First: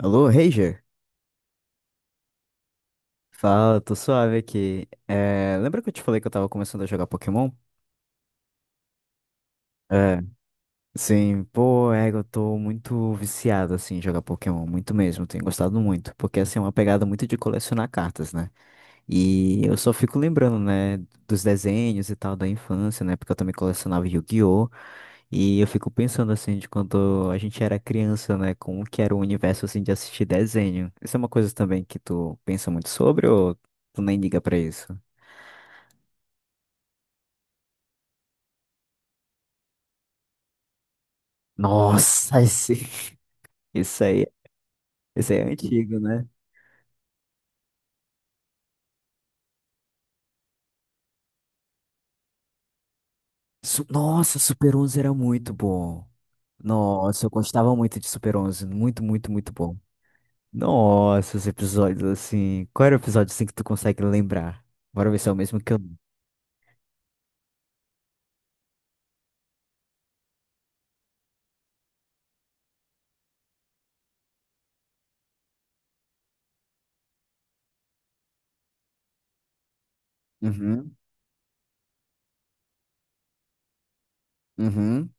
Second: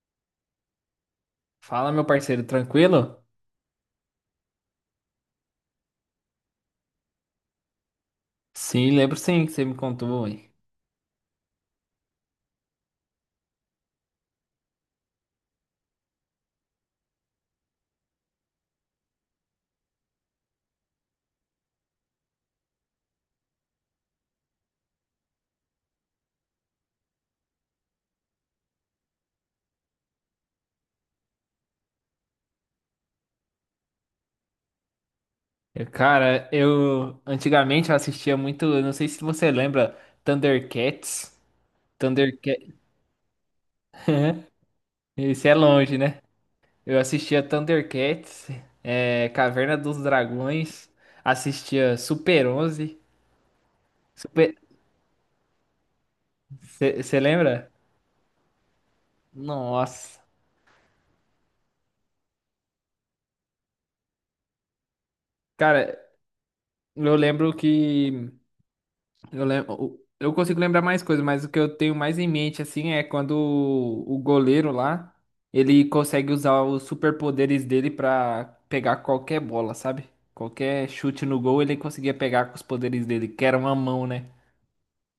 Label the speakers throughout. Speaker 1: Alô, Ranger?
Speaker 2: Fala, meu parceiro, tranquilo?
Speaker 1: Fala, tô suave aqui. É, lembra que eu te falei que eu tava começando a jogar Pokémon?
Speaker 2: Sim, lembro sim que você me
Speaker 1: É,
Speaker 2: contou, ué.
Speaker 1: sim, pô, é, eu tô muito viciado, assim, em jogar Pokémon, muito mesmo, tenho gostado muito, porque, assim, é uma pegada muito de colecionar cartas, né? E eu só fico lembrando, né, dos desenhos e tal da infância, né, porque eu também colecionava Yu-Gi-Oh! E eu fico pensando, assim, de quando a gente era criança, né, como que era o universo, assim, de assistir desenho. Isso é uma coisa também que tu pensa muito sobre ou tu nem liga pra isso?
Speaker 2: Eu, Cara, eu antigamente eu assistia muito, eu não sei se você lembra, Thundercats.
Speaker 1: Nossa, esse,
Speaker 2: Thundercats,
Speaker 1: esse aí, é
Speaker 2: isso é longe,
Speaker 1: antigo,
Speaker 2: né?
Speaker 1: né?
Speaker 2: Eu assistia Thundercats, é, Caverna dos Dragões, assistia Super onze.
Speaker 1: Nossa,
Speaker 2: Super,
Speaker 1: Super 11 era muito bom.
Speaker 2: você
Speaker 1: Nossa, eu
Speaker 2: lembra?
Speaker 1: gostava muito de Super 11, muito, muito, muito bom.
Speaker 2: Nossa.
Speaker 1: Nossa, os episódios assim. Qual era o episódio assim que tu consegue lembrar? Bora ver se é o mesmo que eu.
Speaker 2: Cara, eu lembro que Eu lembro, eu consigo lembrar mais coisas, mas o que eu tenho mais em mente assim é quando o goleiro lá, ele consegue usar os superpoderes dele pra pegar qualquer bola, sabe? Qualquer
Speaker 1: Uhum,
Speaker 2: chute no gol, ele conseguia pegar com os poderes dele, que era uma mão, né?
Speaker 1: uhum.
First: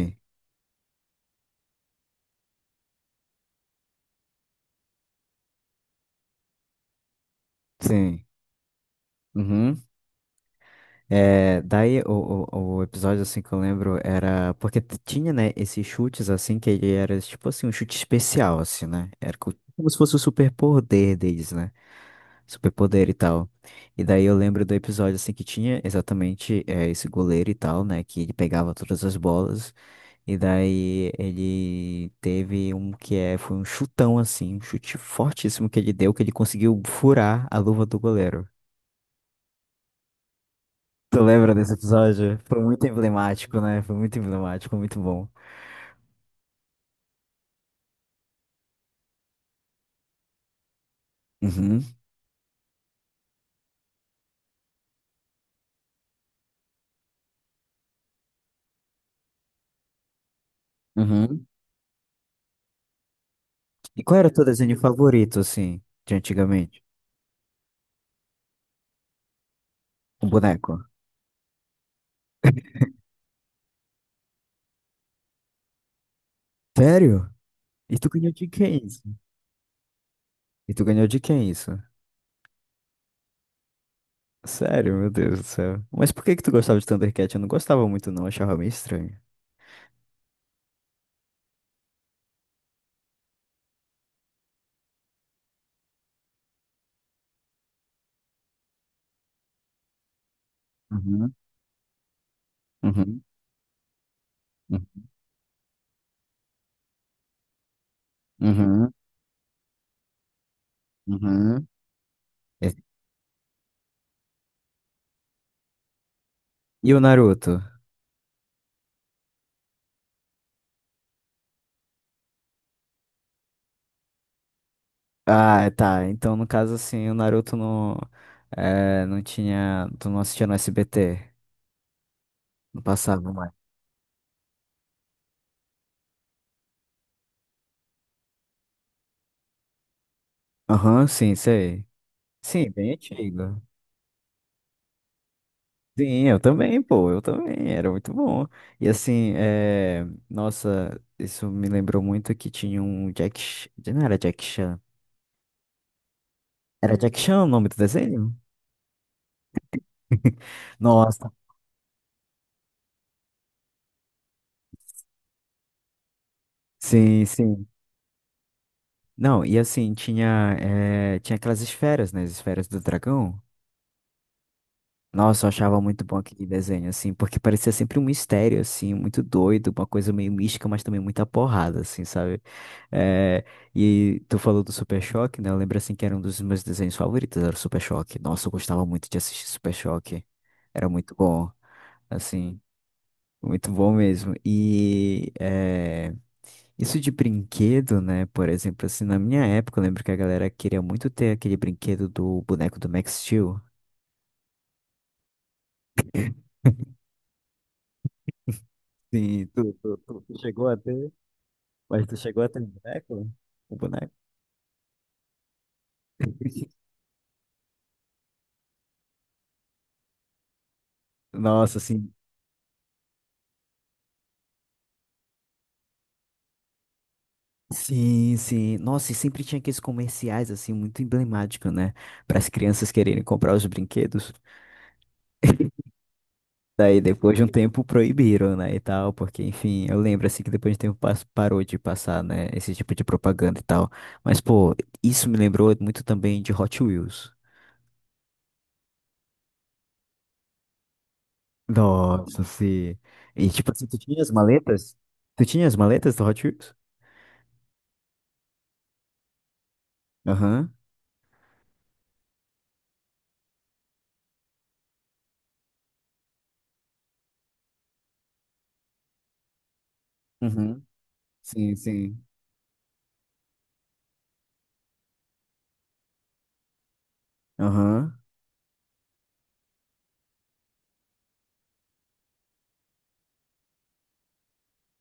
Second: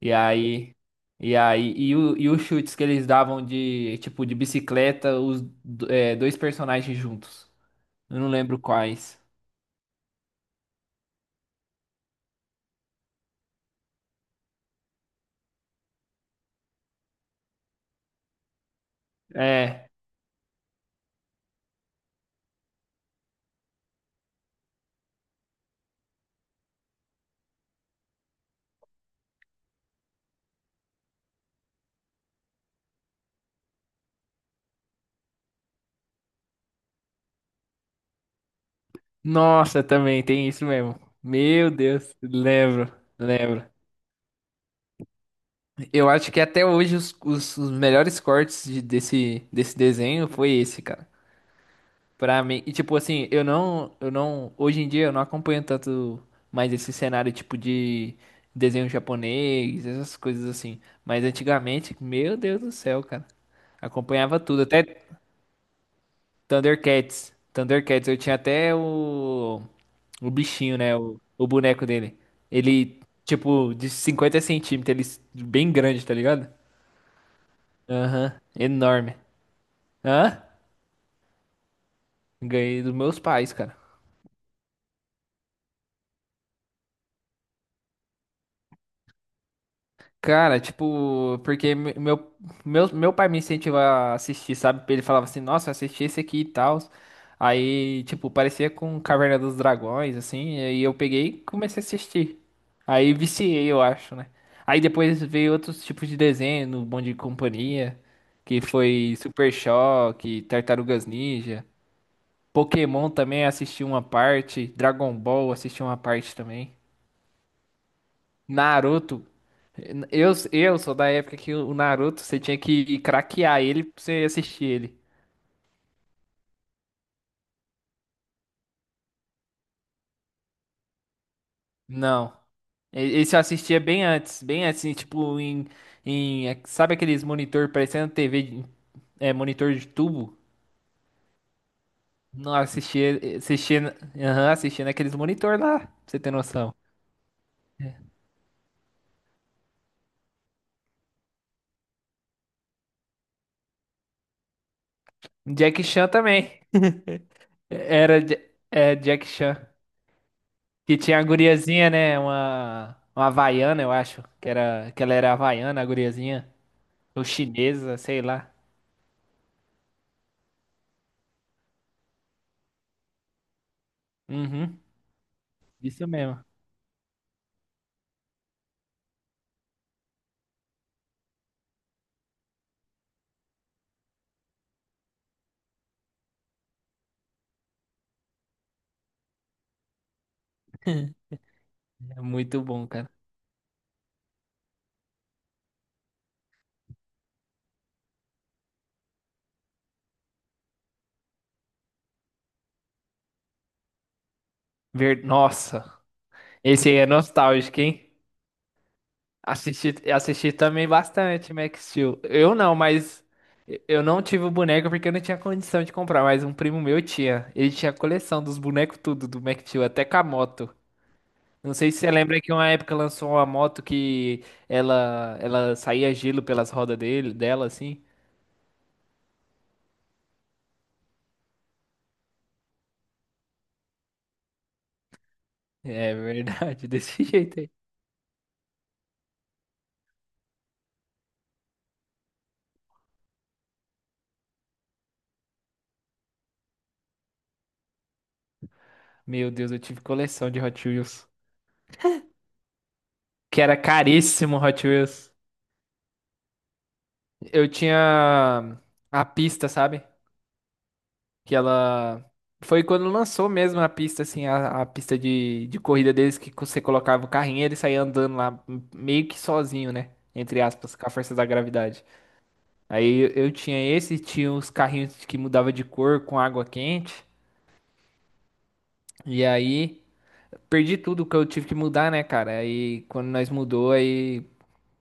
Speaker 2: E aí, e os chutes que eles davam de, tipo, de bicicleta, dois personagens juntos. Eu
Speaker 1: sim.
Speaker 2: não lembro quais.
Speaker 1: Uhum. É, daí o episódio assim que eu lembro era porque tinha, né, esses chutes assim que ele era tipo assim um chute especial assim, né? Era como
Speaker 2: É,
Speaker 1: se fosse o superpoder deles, né? Superpoder e tal. E daí eu lembro do episódio assim que tinha exatamente é, esse goleiro e tal, né, que ele pegava todas as bolas e daí ele teve um que é foi um chutão assim, um chute fortíssimo que ele deu que ele conseguiu furar a luva do goleiro.
Speaker 2: nossa, também tem isso mesmo.
Speaker 1: Tu lembra
Speaker 2: Meu
Speaker 1: desse
Speaker 2: Deus,
Speaker 1: episódio? Foi muito
Speaker 2: lembro,
Speaker 1: emblemático,
Speaker 2: lembro.
Speaker 1: né? Foi muito emblemático, muito bom.
Speaker 2: Eu acho que até hoje os melhores cortes desse desenho foi esse, cara.
Speaker 1: Uhum,
Speaker 2: Pra mim, e tipo assim, eu não, hoje em dia eu não acompanho tanto mais esse cenário tipo de desenho japonês, essas coisas assim. Mas
Speaker 1: uhum.
Speaker 2: antigamente, meu Deus do céu, cara.
Speaker 1: E qual era o
Speaker 2: Acompanhava
Speaker 1: teu
Speaker 2: tudo,
Speaker 1: desenho
Speaker 2: até
Speaker 1: favorito, assim, de antigamente?
Speaker 2: Thundercats. Thundercats, eu tinha até o,
Speaker 1: Um
Speaker 2: o
Speaker 1: boneco.
Speaker 2: bichinho, né? O boneco dele. Ele, tipo, de 50 centímetros, ele bem grande, tá ligado?
Speaker 1: Sério? E tu ganhou
Speaker 2: Aham,
Speaker 1: de quem isso?
Speaker 2: enorme. Hã?
Speaker 1: E tu ganhou de quem isso?
Speaker 2: Ganhei dos meus pais, cara.
Speaker 1: Sério, meu Deus do céu. Mas por que que tu gostava de Thundercat? Eu não gostava muito, não. Achava meio estranho.
Speaker 2: Cara, tipo, porque meu pai me incentivava a assistir, sabe? Ele falava assim, nossa, assisti esse aqui e tal. Aí, tipo, parecia com Caverna dos Dragões, assim, e aí eu peguei e
Speaker 1: Uhum,
Speaker 2: comecei a assistir. Aí
Speaker 1: uhum,
Speaker 2: viciei, eu acho, né? Aí
Speaker 1: uhum,
Speaker 2: depois veio outros tipos de desenho, no Bom de Companhia, que
Speaker 1: uhum.
Speaker 2: foi Super Choque, Tartarugas Ninja.
Speaker 1: Uhum. Esse-
Speaker 2: Pokémon também assisti uma parte, Dragon Ball assisti uma parte também.
Speaker 1: E o Naruto?
Speaker 2: Naruto. Eu sou da época que o Naruto, você tinha que craquear ele pra você assistir ele.
Speaker 1: Ah, tá. Então, no caso, assim, o Naruto não, é, não tinha. Tu não assistia no SBT.
Speaker 2: Não.
Speaker 1: Não
Speaker 2: E-
Speaker 1: passava
Speaker 2: Esse eu
Speaker 1: mais.
Speaker 2: assistia bem antes, em, sabe aqueles monitor parecendo TV, monitor de tubo?
Speaker 1: Aham, sim, sei.
Speaker 2: Não,
Speaker 1: Sim, bem
Speaker 2: assistia,
Speaker 1: antigo.
Speaker 2: assistia, aham, assistia naqueles monitor lá, pra você
Speaker 1: Sim,
Speaker 2: ter
Speaker 1: eu
Speaker 2: noção.
Speaker 1: também, pô, eu também, era muito bom. E assim, nossa, isso me lembrou muito que tinha um Jack. Não era Jack Chan.
Speaker 2: Jack Chan também.
Speaker 1: Era Jack Chan o nome do
Speaker 2: Era
Speaker 1: desenho?
Speaker 2: Ja- é, Jack Chan. Que tinha a
Speaker 1: Nossa,
Speaker 2: guriazinha, né? Uma havaiana, eu acho. Que ela era havaiana, a guriazinha. Ou
Speaker 1: sim, sim.
Speaker 2: chinesa, sei lá.
Speaker 1: Não, e assim, tinha aquelas esferas, né? As esferas do dragão.
Speaker 2: Uhum,
Speaker 1: Nossa, eu achava muito
Speaker 2: isso
Speaker 1: bom
Speaker 2: mesmo.
Speaker 1: aquele desenho, assim, porque parecia sempre um mistério, assim, muito doido, uma coisa meio mística, mas também muita porrada, assim, sabe? Eh, e tu falou do Super Choque, né? Eu lembro, assim, que era um dos meus desenhos favoritos, era o Super Choque. Nossa, eu gostava muito de assistir Super Choque. Era muito bom,
Speaker 2: É
Speaker 1: assim,
Speaker 2: muito bom, cara.
Speaker 1: muito bom mesmo. E isso de brinquedo, né? Por exemplo, assim, na minha época, eu lembro que a galera queria muito ter aquele brinquedo do boneco do Max Steel.
Speaker 2: Ver... Nossa, esse aí é nostálgico, hein?
Speaker 1: Sim, tu, tu,
Speaker 2: Assisti,
Speaker 1: tu tu
Speaker 2: assisti
Speaker 1: chegou a
Speaker 2: também
Speaker 1: ter?
Speaker 2: bastante Max
Speaker 1: Mas tu
Speaker 2: Steel.
Speaker 1: chegou a
Speaker 2: Eu
Speaker 1: ter um
Speaker 2: não, mas
Speaker 1: boneco? O
Speaker 2: eu
Speaker 1: boneco?
Speaker 2: não tive o boneco porque eu não tinha condição de comprar, mas um primo meu tinha. Ele tinha a coleção dos bonecos tudo do Max Steel, até com a moto. Não
Speaker 1: Nossa,
Speaker 2: sei se você
Speaker 1: sim.
Speaker 2: lembra que uma época lançou uma moto que ela saía gelo pelas rodas dele, dela assim.
Speaker 1: Sim, sim. Nossa, e sempre tinha aqueles comerciais, assim, muito emblemáticos, né? Para as crianças quererem comprar os brinquedos.
Speaker 2: É verdade,
Speaker 1: Daí,
Speaker 2: desse
Speaker 1: depois de um
Speaker 2: jeito.
Speaker 1: tempo, proibiram, né? E tal, porque, enfim, eu lembro, assim, que depois de um tempo parou de passar, né? Esse tipo de propaganda e tal. Mas, pô, isso me lembrou muito também de Hot Wheels.
Speaker 2: Meu Deus, eu tive coleção de Hot Wheels.
Speaker 1: Nossa, sim. E,
Speaker 2: Que
Speaker 1: tipo
Speaker 2: era
Speaker 1: assim, tu tinha as
Speaker 2: caríssimo Hot
Speaker 1: maletas?
Speaker 2: Wheels.
Speaker 1: Tu tinha as maletas do Hot Wheels?
Speaker 2: Eu tinha a pista, sabe?
Speaker 1: Aham.
Speaker 2: Que ela. Foi quando lançou mesmo a pista, assim, a pista de corrida deles, que você colocava o carrinho e ele saía andando lá, meio que sozinho, né? Entre
Speaker 1: Uhum.
Speaker 2: aspas, com a força da
Speaker 1: Sim,
Speaker 2: gravidade.
Speaker 1: sim.
Speaker 2: Aí eu tinha esse, tinha os carrinhos que mudava de cor com água quente.
Speaker 1: Aham.
Speaker 2: E aí perdi tudo que eu tive que mudar, né, cara? Aí quando nós mudou, aí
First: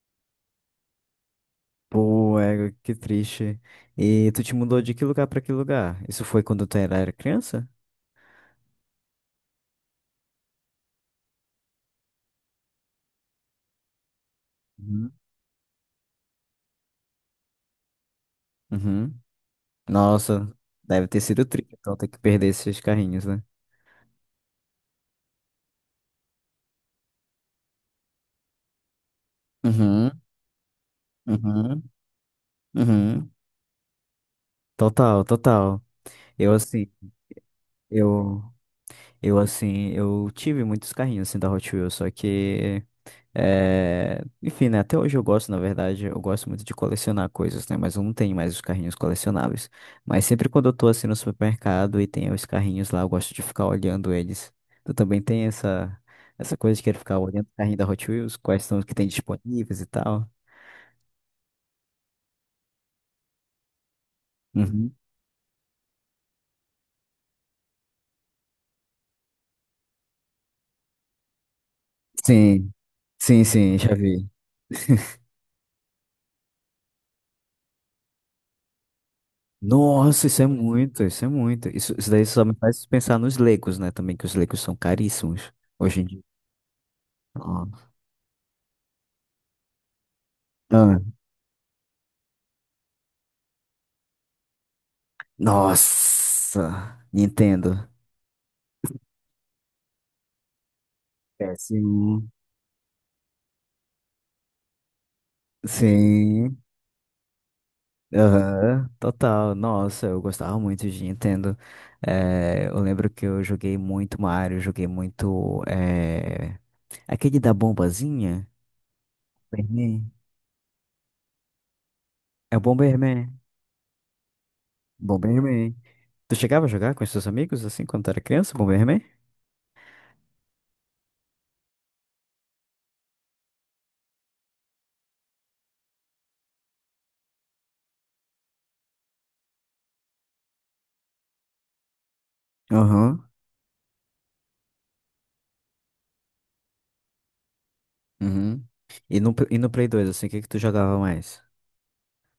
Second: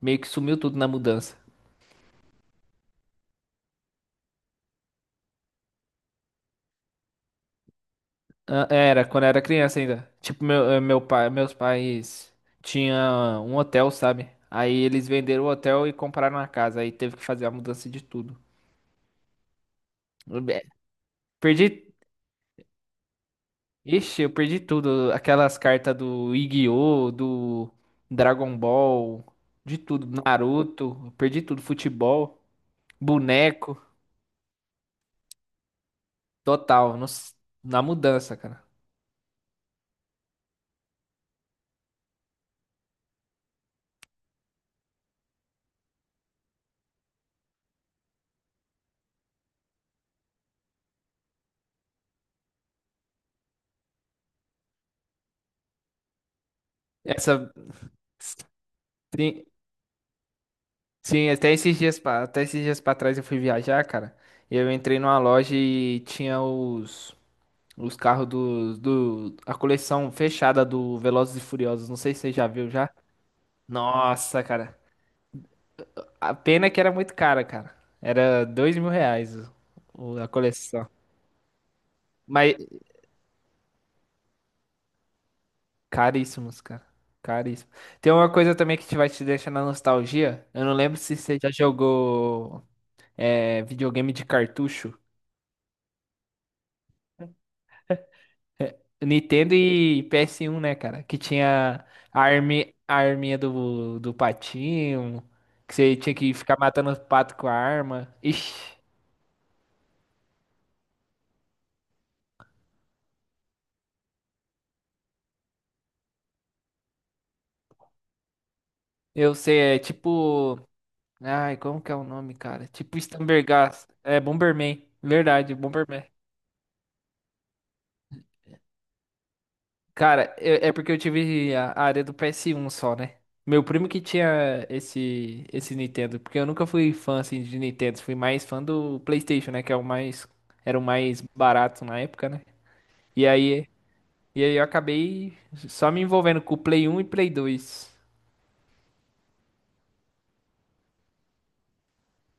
Speaker 2: meio que sumiu tudo na mudança.
Speaker 1: Pô, é, que triste. E tu te mudou de que lugar pra que lugar? Isso foi quando tu era criança?
Speaker 2: Ah, era, quando eu era criança ainda. Tipo, meus pais tinha um hotel, sabe? Aí eles
Speaker 1: Uhum.
Speaker 2: venderam o hotel e compraram a casa. Aí teve que fazer a mudança de tudo.
Speaker 1: Uhum.
Speaker 2: Eu
Speaker 1: Nossa,
Speaker 2: be-
Speaker 1: deve ter sido
Speaker 2: Perdi.
Speaker 1: triste, então ter que perder esses carrinhos, né?
Speaker 2: Ixi, eu perdi tudo. Aquelas cartas do Yu-Gi-Oh!, do Dragon Ball, de tudo.
Speaker 1: Uhum,
Speaker 2: Naruto, eu perdi tudo.
Speaker 1: uhum,
Speaker 2: Futebol,
Speaker 1: uhum.
Speaker 2: boneco,
Speaker 1: Total, total. Eu assim,
Speaker 2: total. Na mudança,
Speaker 1: eu,
Speaker 2: cara.
Speaker 1: eu assim, eu tive muitos carrinhos assim da Hot Wheels, só que é, enfim, né? Até hoje eu gosto, na verdade, eu gosto muito de colecionar coisas, né? Mas eu não tenho mais os carrinhos colecionáveis. Mas sempre quando eu tô assim no supermercado e tem os carrinhos lá, eu gosto de ficar olhando eles. Tu também tem essa, essa coisa de querer ficar olhando
Speaker 2: Essa.
Speaker 1: o carrinho da Hot Wheels, quais são os que tem disponíveis e tal.
Speaker 2: Sim, até esses dias pra trás eu fui viajar, cara. E eu
Speaker 1: Uhum.
Speaker 2: entrei numa loja e tinha os carros do, do, a coleção fechada do Velozes e Furiosos. Não sei se você já viu
Speaker 1: Sim,
Speaker 2: já.
Speaker 1: sim, sim, já vi.
Speaker 2: Nossa, cara. A pena que era muito cara, cara. Era R$ 2.000
Speaker 1: Nossa,
Speaker 2: a
Speaker 1: isso é
Speaker 2: coleção.
Speaker 1: muito, isso é muito. Isso daí só me
Speaker 2: Mas
Speaker 1: faz pensar nos Legos, né? Também que os Legos são caríssimos hoje em dia.
Speaker 2: caríssimos, cara. Caríssimo. Tem uma coisa também que te vai te deixar na nostalgia. Eu não
Speaker 1: Ah.
Speaker 2: lembro se você já jogou videogame de cartucho.
Speaker 1: Nossa, Nintendo.
Speaker 2: Nintendo e PS1, né, cara? Que tinha
Speaker 1: PS1.
Speaker 2: a arminha do... do patinho, que você tinha que ficar
Speaker 1: Sim,
Speaker 2: matando os patos com a arma. Ixi,
Speaker 1: aham, total. Nossa, eu gostava muito de Nintendo. Eu lembro que eu joguei muito Mario, joguei muito. Aquele da bombazinha?
Speaker 2: eu sei, é
Speaker 1: Bomberman.
Speaker 2: tipo. Ai, como que é o nome,
Speaker 1: É o
Speaker 2: cara? Tipo
Speaker 1: Bomberman.
Speaker 2: Stambergast. É Bomberman. Verdade,
Speaker 1: Bomberman.
Speaker 2: Bomberman.
Speaker 1: Tu chegava a jogar com os seus amigos assim quando tu era criança, Bomberman?
Speaker 2: Cara, é é porque eu tive a área do PS1 só, né? Meu primo que tinha esse Nintendo, porque eu nunca fui fã assim de Nintendo, fui mais fã do PlayStation, né, que é o mais era o mais barato na época, né? E
Speaker 1: Aham.
Speaker 2: aí, e aí eu acabei só me envolvendo com o Play um e Play dois.
Speaker 1: Uhum. E no Play 2, assim, o que que tu jogava mais?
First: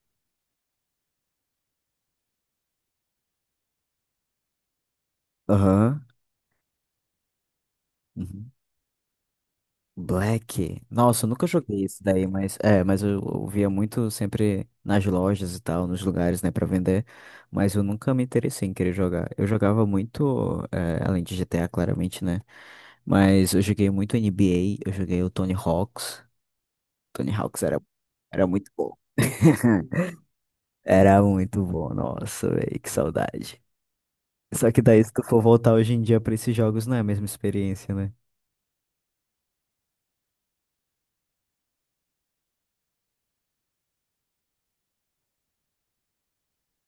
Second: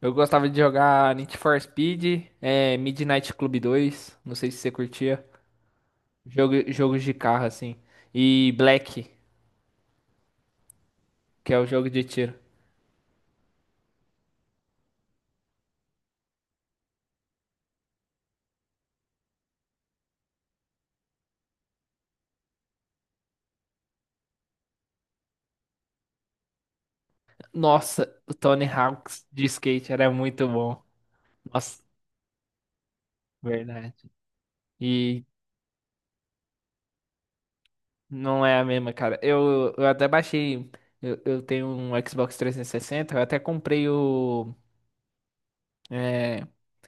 Speaker 2: Eu gostava de jogar Need for Speed, é, Midnight Club dois, não sei se você curtia.
Speaker 1: Aham.
Speaker 2: Jogos de carro, assim.
Speaker 1: Uhum.
Speaker 2: E Black,
Speaker 1: Black. Nossa, eu nunca
Speaker 2: que é o
Speaker 1: joguei
Speaker 2: jogo
Speaker 1: isso
Speaker 2: de
Speaker 1: daí,
Speaker 2: tiro.
Speaker 1: mas é, mas eu via muito sempre nas lojas e tal, nos lugares, né, pra vender, mas eu nunca me interessei em querer jogar. Eu jogava muito, é, além de GTA, claramente, né? Mas eu joguei muito NBA, eu joguei o Tony Hawks. Tony Hawks era,
Speaker 2: Nossa, o
Speaker 1: era
Speaker 2: Tony
Speaker 1: muito bom.
Speaker 2: Hawk's de skate era muito bom.
Speaker 1: Era muito
Speaker 2: Nossa,
Speaker 1: bom, nossa, velho, que saudade.
Speaker 2: verdade.
Speaker 1: Só que daí, se tu
Speaker 2: E
Speaker 1: for voltar hoje em dia pra esses jogos, não é a mesma experiência, né?
Speaker 2: não é a mesma, cara. Eu até baixei. Eu tenho um Xbox 360, eu até comprei o é,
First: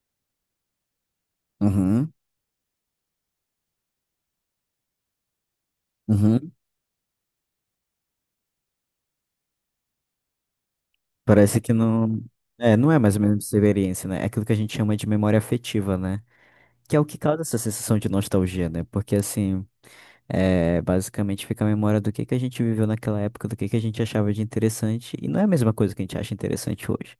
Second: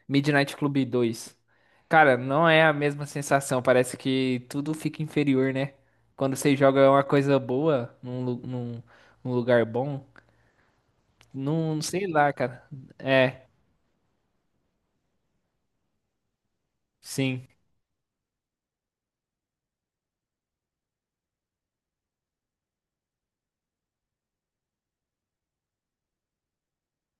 Speaker 2: Midnight Club 2.
Speaker 1: Uhum,
Speaker 2: Cara, não é a mesma sensação. Parece que tudo fica inferior, né? Quando
Speaker 1: uhum.
Speaker 2: você joga uma coisa boa num lugar bom,
Speaker 1: Parece que
Speaker 2: não sei
Speaker 1: não.
Speaker 2: lá, cara.
Speaker 1: É, não é mais ou menos
Speaker 2: É,
Speaker 1: experiência, né? É aquilo que a gente chama de memória afetiva, né? Que é o que causa
Speaker 2: sim,
Speaker 1: essa sensação de nostalgia, né? Porque, assim, é, basicamente fica a memória do que a gente viveu naquela época, do que a gente achava de interessante, e não é a mesma coisa que a gente acha interessante hoje.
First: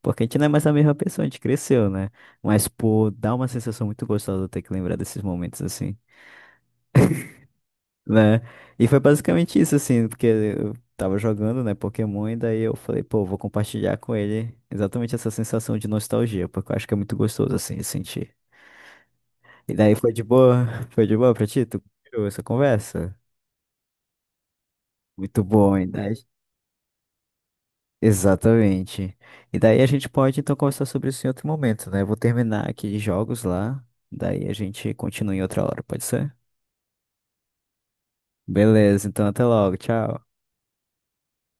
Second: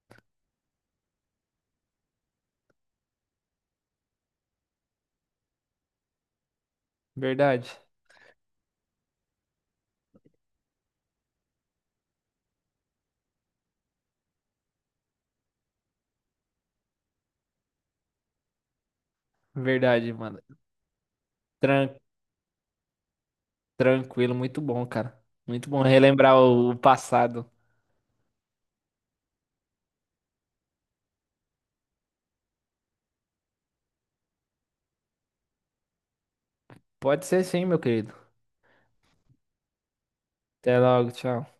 Speaker 1: Porque a gente não é mais a mesma pessoa, a gente cresceu, né? Mas, pô, dá uma sensação muito gostosa ter que lembrar desses momentos, assim.
Speaker 2: verdade.
Speaker 1: Né? E foi basicamente isso, assim, porque eu tava jogando, né, Pokémon, e daí eu falei, pô, vou compartilhar com ele exatamente essa sensação de nostalgia, porque eu acho que é muito gostoso, assim, de sentir. E daí foi
Speaker 2: Verdade,
Speaker 1: de
Speaker 2: mano.
Speaker 1: boa, foi de boa pra ti, tu
Speaker 2: Tran-
Speaker 1: curtiu essa conversa?
Speaker 2: tranquilo, muito bom, cara.
Speaker 1: Muito
Speaker 2: Muito
Speaker 1: bom,
Speaker 2: bom
Speaker 1: e daí...
Speaker 2: relembrar o passado.
Speaker 1: Exatamente. E daí a gente pode, então, conversar sobre isso em outro momento, né? Eu vou terminar aqui de jogos lá, daí a gente continua em outra hora, pode ser?
Speaker 2: Pode ser sim, meu querido.
Speaker 1: Beleza, então até logo, tchau.
Speaker 2: Até logo, tchau.